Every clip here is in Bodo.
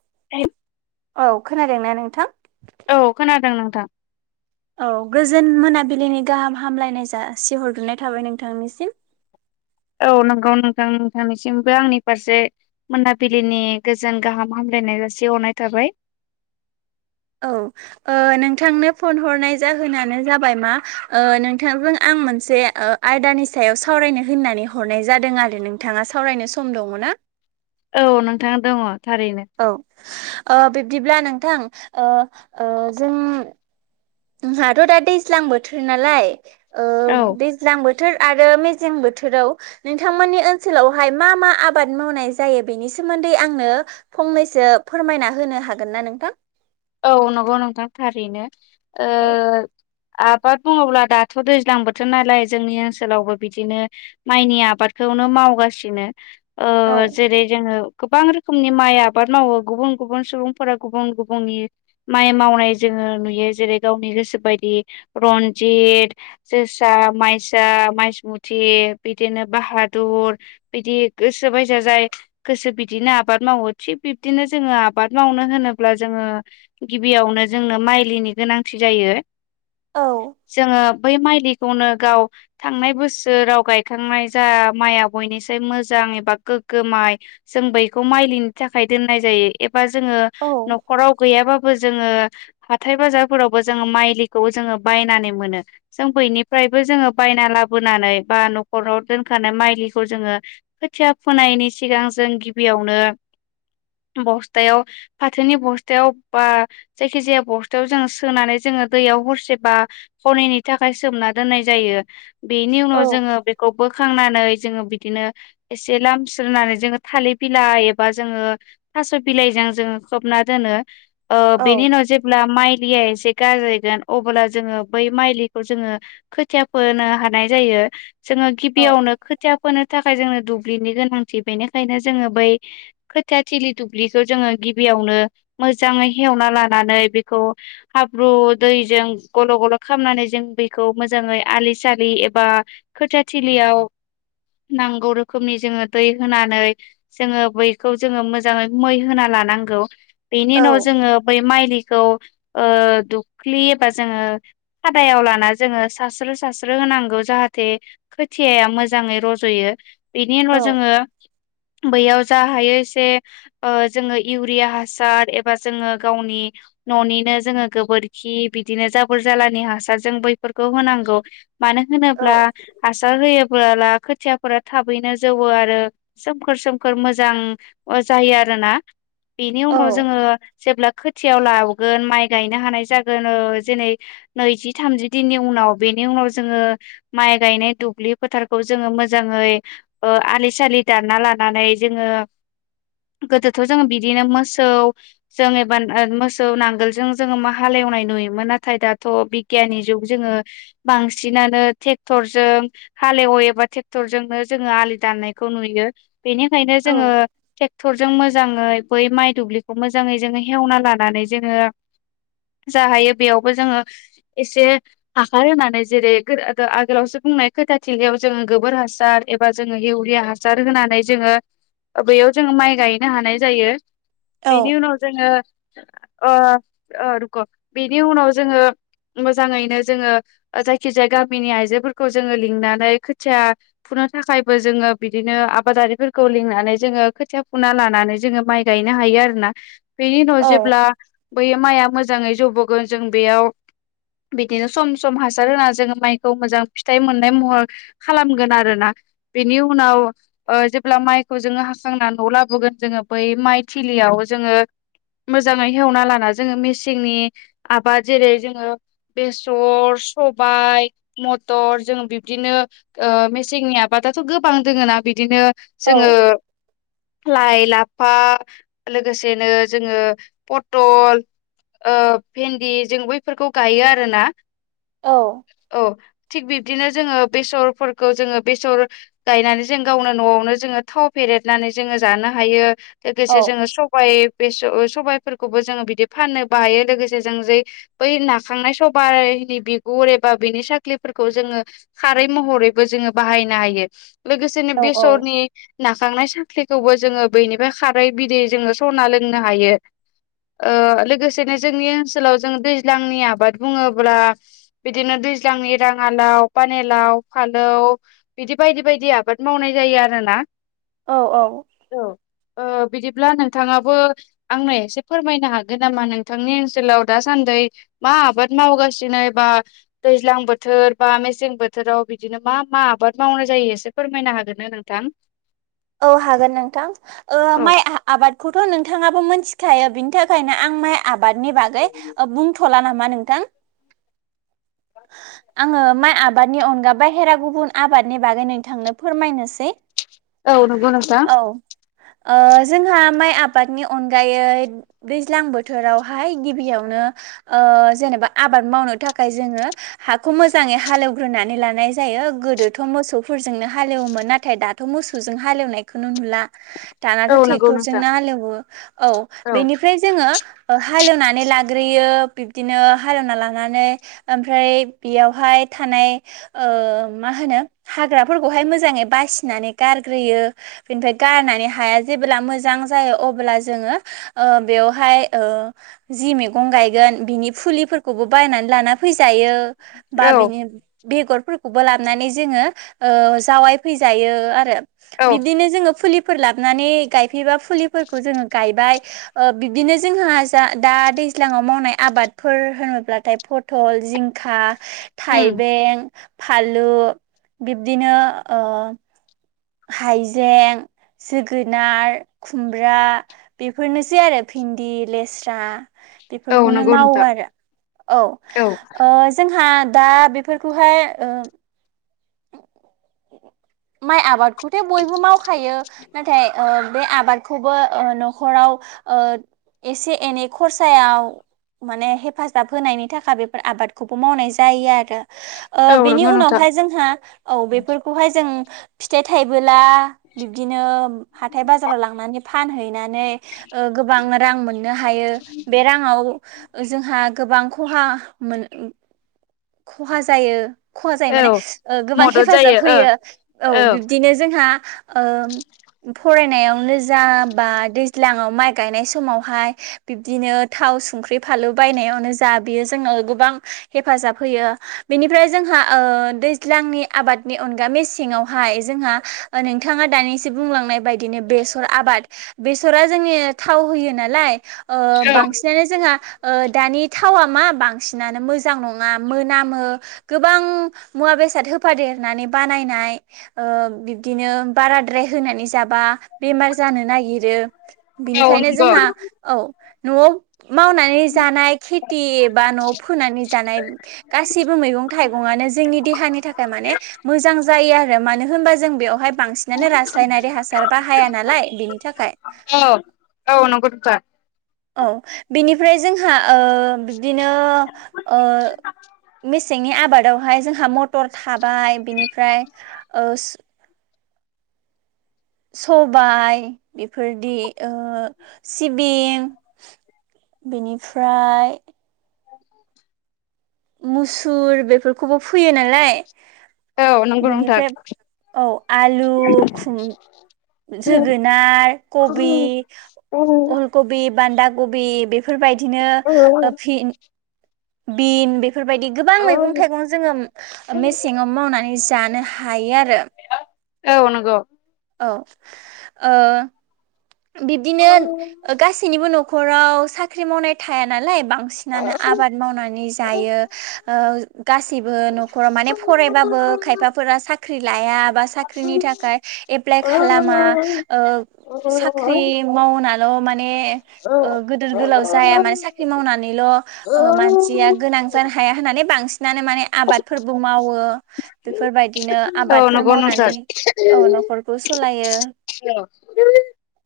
[unintelligible] औ खोनादोंना नोंथां? औ खोनादों नोंथां। औ गोजोन मोनाबिलिनि गाहाम हामलायनाय जासिहरग्रनाय थाबाय नोंथांनिसिम [inaudible] औ नंगौ नोंथां नोंथांनिसिमबो आंनि फारसे मोनाबिलिनि गोजोन गाहाम हामलाय बेरायनाय जासे हरनाय थाबाय [inaudible] औ नोंथांनो फन हरनाय जाहोनानो जाबाय मा नोंथांजों आं आं मोनसे आयदानि सायाव सावरायनो होननानै हरनाय जादों आरो नोंथाङा सावरायनो सम दङना? [inaudible] औ नोंथां दङ थारैनो औ ओ बिब्दिब्ला नोंथां ओ ओ जों - जोंहाथ दा दैज्लां बोथोर नालाय ओ औ दैज्लां बोथोर बोथोर आरो मेजें बोथोराव नोंथांमोननि ओनसोलावहाय मा मा आबाद मावनाय जायो बेनि सो सोमोन्दै आंनो फंनैसो फोरमायना होनो हागोन ना नोंथां? औ नंगौ नोंथां थारैनो ओ औ आबाद बुङोब्ला दाथ दैज्लां बोथोर नालाय जोंनि ओनसोलावबो बिदिनो माइनि आबादखौ नो मावगासिनो ओ औ जेरै जोङो गोबां रोखोमनि माइ आबाद मावो गुबुन गुबुन सुबुंफोरा गुबुन गुबुननि माइ मावनाय जोङो नुयो जेरै गावनि गोसो बायदि रन्जित जो सा माइसा माइसमुथि बिदिनो बाहादुर बिदि गोसोबायजा जाय गोसो बिदिनो आबाद मावो थिग बिब्दिनो जोङो आबाद मावनो होनोब्ला जोङो गिबियावनो जोंनो माइलिनि गोनांथि जायो औ जोङो बै माइलिखौनो गाव थांनाय बोसोराव गायखांनाय जा माइया बयनिसाय मोजां। बां एबा गोगो माइ जों बैखौ माइलिनि थाखाय दोनाय जायो। बा जोङो औ नख'राव गैया बा बो जोङो हाथाय बाजारफोरावबो जोङो माइलिखौ जोङो बायनानै मोनो जों बैनिफ्राय नैबो जोङो बायना लाबोनानै बा न'राव दोनखानाय माइलिखौ जोङो खोथिया फोनाय नि सिगां जों गिबियावनो बस्थायाव फाथोनि बस्थायाव। बा जायखि जाया बस्थायाव जोङो सोनानै जोङो दैयाव हरसे बा हरनैनि थाखाय सोमना दोननाय जायो। बेनि औ उनाव जोङो बेखौ बोखांनानै जोङो बिदिनो एसे लामस्रोनानै जोङो थालिर बिलाइ एबा जोङो थास' बिलाइजों जोङो खोबना दोनो। ओ बेनि औ उनाव जेब्ला माइ लिया एसे गारायगोन अब्ला जोङो बै माइलिखौ जोङो खोथिया फोनो हानाय जायो। जोङो औ गिबियावनो खोथिया खौ थाखाय जोङो दुब्लिनि गोनांथि बेनिखायनो जोङो बै खोथिया थिलि दुब्लिखौ जोङो गिबियावनो मोज जाङै हेवना लानानै बेखौ हाब्रु दैजों गल' गल' खालामनानै जों बे खौ मोजाङै आलि सालि एबा खोथिया थिलियाव नांगौ रोखोमनि जोङो दै होनानै जोङो बैखौ जोङो मोजाङै मै होनानै लानांगौ बेनि औ उनाव जोङो बै माइ दैखौ ओ दुब्लि बा जोङो खादायाव लाना जोङो सारस्रो सारस्रो होनांगौ जाहाथे खोथियाया मोजाङै रज'यो। बेनि औ उनाव जोङो। बैयाव जा हायो एसे ओ जोङो इउरिया हासार एबा जोङो गावनि न'निनो जोङो गोबोरखि बिदिनो जाबोर जालानि हासार जोंबो बैफोरखौ होनांगौ मानो होनोब्ला हासार होयो बोला खोथियाफोरा थाबैनो जौवो आरो सोमखोर सोमखोर मोजां जायो आरो। ना बेनि औ उनाव जोङो जेब्ला थियाव लाबोगोन माइ गायनो हानाय जागोन जेनै नैजि थामजि दिननि उनाव बेनि उन नाव जोङो माइ गायनाय दुब्लि फोथारखौ जोङो मोजाङै ओ आलि दान- ना लानानै जोङो गोदोथ' जोङो बिदिनो मोसौ जों एबा मोसौ नांगोलजों जोङो मा हालेवनाय नुयोमोन नाथाय दाथ' बिगियाननि जुग जोङो बांसिनानो टेक्टरजों हालेवो एबा टेक्टरजोंनो जोङो आलि दाननायखौ नुयो बेनिखायनो जोङो औ ट्रेक्टरजों मोजाङै बै माइ दुब्लि खौ मोजाङै जोङो हेवना लानानै जोङो। जा हायो बेयावबो जोङो एसे हाखार होनानै जेरै आगोलावसो बुंनाय खोथाथिलायाव जोङो गोबोर हासार एबा जोङो इउरिया हासार होनानै जोङो बेैयाव जोङो माइ गायनो हानाय जायो औ बेनि उनाव जोङो अ ओ रुखु बेनि उनाव जोङो मोजाङैनो जोङो जायखिजाया गामिनि आइजोफोरखौ जोङो लिंनानै खोथिया थाखायबो जोङो बिदिनो आबादारिफोरखौ लिंनानै जोङो खोथिया फुना लानानै जोङो माइ गायनो हायो आरो। आरोना बेनि उनाव औ जेब्ला बै माइआ मोजाङै जौबोगोन जों बेयाव बिदिनो सम सम हासार होनानै जोङो माइखौ मोजां फिथाइ मोननाय महर खालामगोन आरोना। बेनि उनाव जेब्ला माइखौ जोङो हासांना न' लाबोगोन जोङो बै माइ थिलियाव जोङो मोजाङै हेवना लाना जोङो मेसेंनि आबाद जेरै जोङो बेसर सबाय मथर जों बिब्दिनो मेसेंनि आबाद दाथ' गोबां दोङ ना बिदिनो जोङो लाइ लाफा लोगोसेनो जोङो पटल ओ भेन्दि जों बैफोरखौ गायो आरोना औ थिग बिब्दिनो जोङो बेसरफोरखौ जोङो बेसर गायनानै जों गावनो न'आवनो जोङो थाव फेरेदनानै जोङो जानो हायो लोगोसे जोङो औ बाय बेस सबायफोरखौबो जोङो बिदि फाननो बायो लोगोसे जों जै बै नाखांनाय सबा बाय नि बिगुर एबा बिनि साख्लिफोरखौ जोङो खारै महरैबो जोङो बाहायनो हायो। लोगोसेनो औ बेसरनि नाखांनाय साख्लिखौबो जोङो बैनिफ्राय खारै बिदै जोङो सरना लोंनो हायो ओ लोगोसेनो जोंनि ओनसोलाव जों दैज्लांनि आबाद बुङोब्ला बिदिनो दैज्लां एराङालाव पानिलाव फालौ बिदि बायदि बायदि आबाद मावनाय जायो आरोना। औ औ औ ओ बिदि ब्ला नोंथाङाबो आंनो एसे फोरमायनो हागोन नामा नोंथांनि ओनसोलाव दासान्दि मा मा आबाद मावगासिनो बा दैज्लां बोथोर बा मेसें बोथोराव बिदिनो मा मा आबाद मावनाय जायो। एसे फोरमायनो हागोन ना नोंथां? औ हागोन नोंथां ओ औ माइ आबादखौथ' नोंथाङाबो मोनथिखायो बिनि थाखायनो आं माइ आबादनि बागै बुंथ'ला नामा नोंथां आङो माइ आबादनि अनगा बहेरा गुबुन आबादनि बागै नोंथांनो फोरमायनोसै औ नंगौ नोंथां औ ओ जोंहा माइ आबादनि अनगायै दैज्लां बोथोरावहाय गिबियाव नों जेनेबा आबाद मावनो थाखाय जोङो हाखौ मोजाङै हालेवग्रोनानै लानाय जायो। गोदोथ' मोसौफोरजोंनो हालएवोमोन नाथाय दाथ' मो सौजों हालेवनायखौनो नुला दानाथ' औ नंगौ नोंथां ट्रेक्टरजोंनो हालेवो औ बेनिफ्राय जोङो हालेवनानै लाग्रोयो बिब्दिनो हालेवना लानानै ओमफ्राय बेयावहाय था नाय ओ मा होनो हाग्राफोरखौहाय मोजांयै बासिनानै गारग्रोयो बेनिफ्राय गारनानै हाया जेब्ला मोजां जायो अब्ला जोङो ओ बेवहाय ओ जि मैगं गायगोन बिनि फुलिफोरखौबो बायनानै लाना फैजायो औ बा बिनि बेगरफोरखौबो लाबानै जोङो ओ जावाय फैजायो आ रो। औ बिदिनो जोङो फुलि फोर लानानै गायफैबा फुलिफोरखौ जोङो गायबाय ओ बिदिनो जोंहा दा दैज्लाङाव मावनाय आबादफोर होनोब्लाथाय फथल जिंखा उम थाइबें फालु बिब्दिनो ओ हाइजें जोगोनार खुमब्रा बेफोरनोसै आरो भिन्दि लेस्रा औ बेफोरखौनो नंगौ मावो नोंथां आरो औ ओ जोंहा दा बेफोरखौहाय ओ माइ आबाद खौथे बयबो मावखायो नाथाय ओ बे आबादखौबो ओ न'खराव ओ एसे एनै खरसायाव माने हेफाजाब होनायनि थाखाय बेफोर आबादखौबो मावनाय जायो आरो औ ओ बेनि नंगौ नोंथां उनावहाय जोंहा औ बेफोरखौहाय जों फिथाइ थायबोला बिबदिनो हाथाय बाजाराव लांनानै फानहैना नै ओ गोबां रां मोननो हायो बे राङाव जोंहा गोबां खहा मोन खहा जायो। खहा जायो औ माने गोबां मदद हेफाजाब जायो ओ होयो औ बिब्दिनो जोंहा ओ फरायनायावनो जा बा दैज्लां आव माइ गायनाय समावहाय बिब्दिनो थाव संख्रि फानलु बायनायावनो जा बियो जोंनाव गोबां हेफाजाब होयो बेनिफ्राय जोंहा ओ दैज्लांनि आबादनि अनगा मेसेङावहाय जोंहा नोंथाङा दानिसो बुंलांनाय बायदिनो बेसर आबाद बेसरा जोंनि थाव होयो नालाय ओ औ बांसिनानो जोंहा ओ दानि थावा मा बांसिनानो मोजां नङा मोनामो गोबां मुवा बे बिसाद होफादेरनानै बानायनाय ओ बिब्दिनो बाराद्राय होनानै जाबा बेमार जानो नागिरो औ बिनिखायनो नंगौ जोंहा औ न'आव मावनानै जानाय खेथ दि बा न'आव फोनानै जानाय गासिबो मैगं थाइगं गंङानो जोंनि देहानि थाखाय मानि मोजां जायो आरो मानो होनबा जों बेयावहाय बांसिनानो रासायनारि हासार बाहाया नालाय बेनि थाखाय औ औ नंगौ नोंथां औ बेनिफ्राय जोंहा ओ बिब्दिनो ओ मेसेंनि आबादावहाय जोंहा मटर थाबाय बिनिफ्राय ओ सबाय बेफोरदि ओ सिबिं बेनिफ्राय मुसुर बेफोरखौबो फैयो नालाय औ नंगौ नोंथां बिनिफ्राय औ आलु खुम जोगोनार कबि औ नंगौ अलकबि बान्दा कबि बेफोरबायदिनो फिन बिन बेफोरबायदि गोबां मैगं थाइगं जोङो मेसेंआव मावनानै जानो हायो आरो [inaudible] ओ नंगौ औ ओ बिब्दिनो गासैनिबो न'खराव साख्रि मावनाय थाया नालाय बांसिनानो आबाद मावनानै जायो ओ गासै गासिबो न'खराव माने फरायबाबो खायफाफोरा साख्रि लाया बा साख्रिनि थाखाय लाय खालामा ओ ओ ओ साख्रि मावनाल' माने गिदोर गोलाव जाया माने साख्रि मावनानैल' ओ मानसिया गोनां जानो हाया होननानै बांसिन नानो माने आबादफोरबो मावो बेफोरबायदिनो आबादफोर नंगौ नोंथां मावनानै औ न'खरखौ सालायो दोय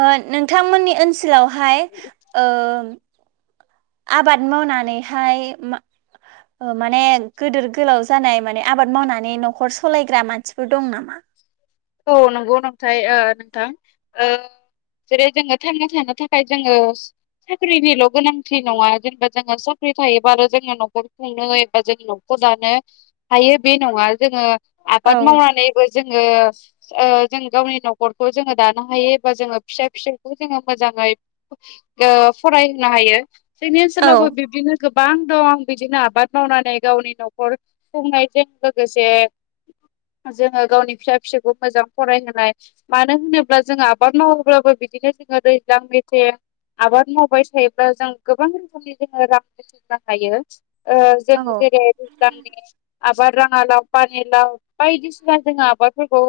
ओ नोंथांमोननि ओनसोलावहाय ओ आबाद मावनानैहाय मा माने गिदोर गोलाव जानाय माने आबाद मावनानै न'खर सालायग्रा मानसिफोर दं नामा [inaudible] औ नंगौ नोंथाय ओ नोंथां ओ जेरै जोङो थांना थानो थाखाय जोङो साख्रिनिल' गोनांथि नङा जेनेबा जोङो साख्रि थायोबाल' जोङो न'खर खुंनो एबा जों न' खर दानो हायो बे नङा जोङो औ आबाद मावनानैबो जोङो ओ जों गावनि न'खरखौ जोङो दानो हायो एबा जोङो फिसा फिसौखौ जोङो मोजाङै ओ फरायहोनो हायो जोंनि औ ओनसोलावबो बिब्दिनो गोब बां दं आं बिदिनो आबाद मावनानै गावनि न'खर खुंनायजों लोगोसे जोङो गावनि फिसा फिसौ मोजां फरायहोनाय मानो होनोब्ला जों आबाद मावोब्लाबो बिदिनो जोङो दैज्लां मेसें आबाद मावबाय थायोब्ला जों गोबां रोखोमनि जोङो रां बुथुमनो हायो। ओ जों औ जेरै दैज्लांनि आबाद बार राङा लाव पानि लाव बायदिसिना जोङो आबादफोरखौ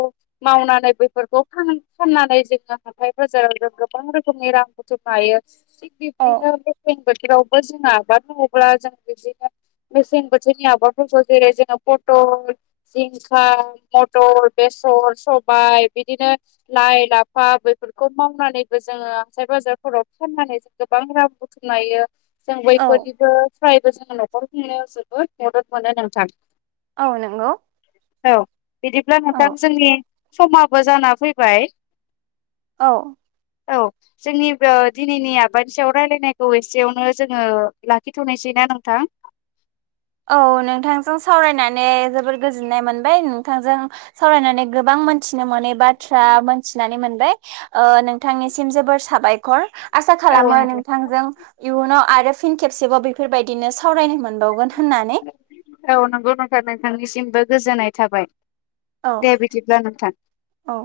मावनानै बैफोरखौ फाननानै जोङो हाथाय बाजाराव जों गोबां रोखोमनि रां हायो थिग बिबदिनो मेसें बोथोरावबो जोंओ आबाद मावोब्ला जों बिदिनो मेसें बोथोरनि आबादफोरखौ जेरै जोङो पटल जिंखा मथर बे सर सबाय बिदिनो लाइ लाफा बेैफोरखौ मावनानैबो जोङो हाथाय बाजार फोराव फाननानै जों गोबां रां बुथुम लायो। जों औ बयफोरनिबो फ्रायबो जोङो न'खर खुंनो जोबोद मदद मोनो नोंथां औ नंगौ। औ बिदिब्ला नोंथां औ जोंनि समाबो जाना फैबाय। औ। औ जोंनि दिनैनि [inaudible] रायलायनायखौ एसेयावनो जोङो लाखिथ'नोसैना नोंथां। [unintelligible] औ नोंथांजों सावरायनानै जोबोर गोजोननाय मोनबाय नोंथांजों सावरायनानै गोबां मोनथि मिथिनो मोनै बाथ्रा मोनथिनानै मोनबाय नोंथांनिसिम जोबोर साबायखर आसा औ खालामो नोंथां नोंथांजों इयुनाव आरो फिन खेबसेबाव बेफोरबायदिनो सावरायनो मोनबाव औ नंगौ [inaudible] नोंथांनिसिमबो गोजोननाय थाबाय। औ दे बिदिब्ला नोंथां। औ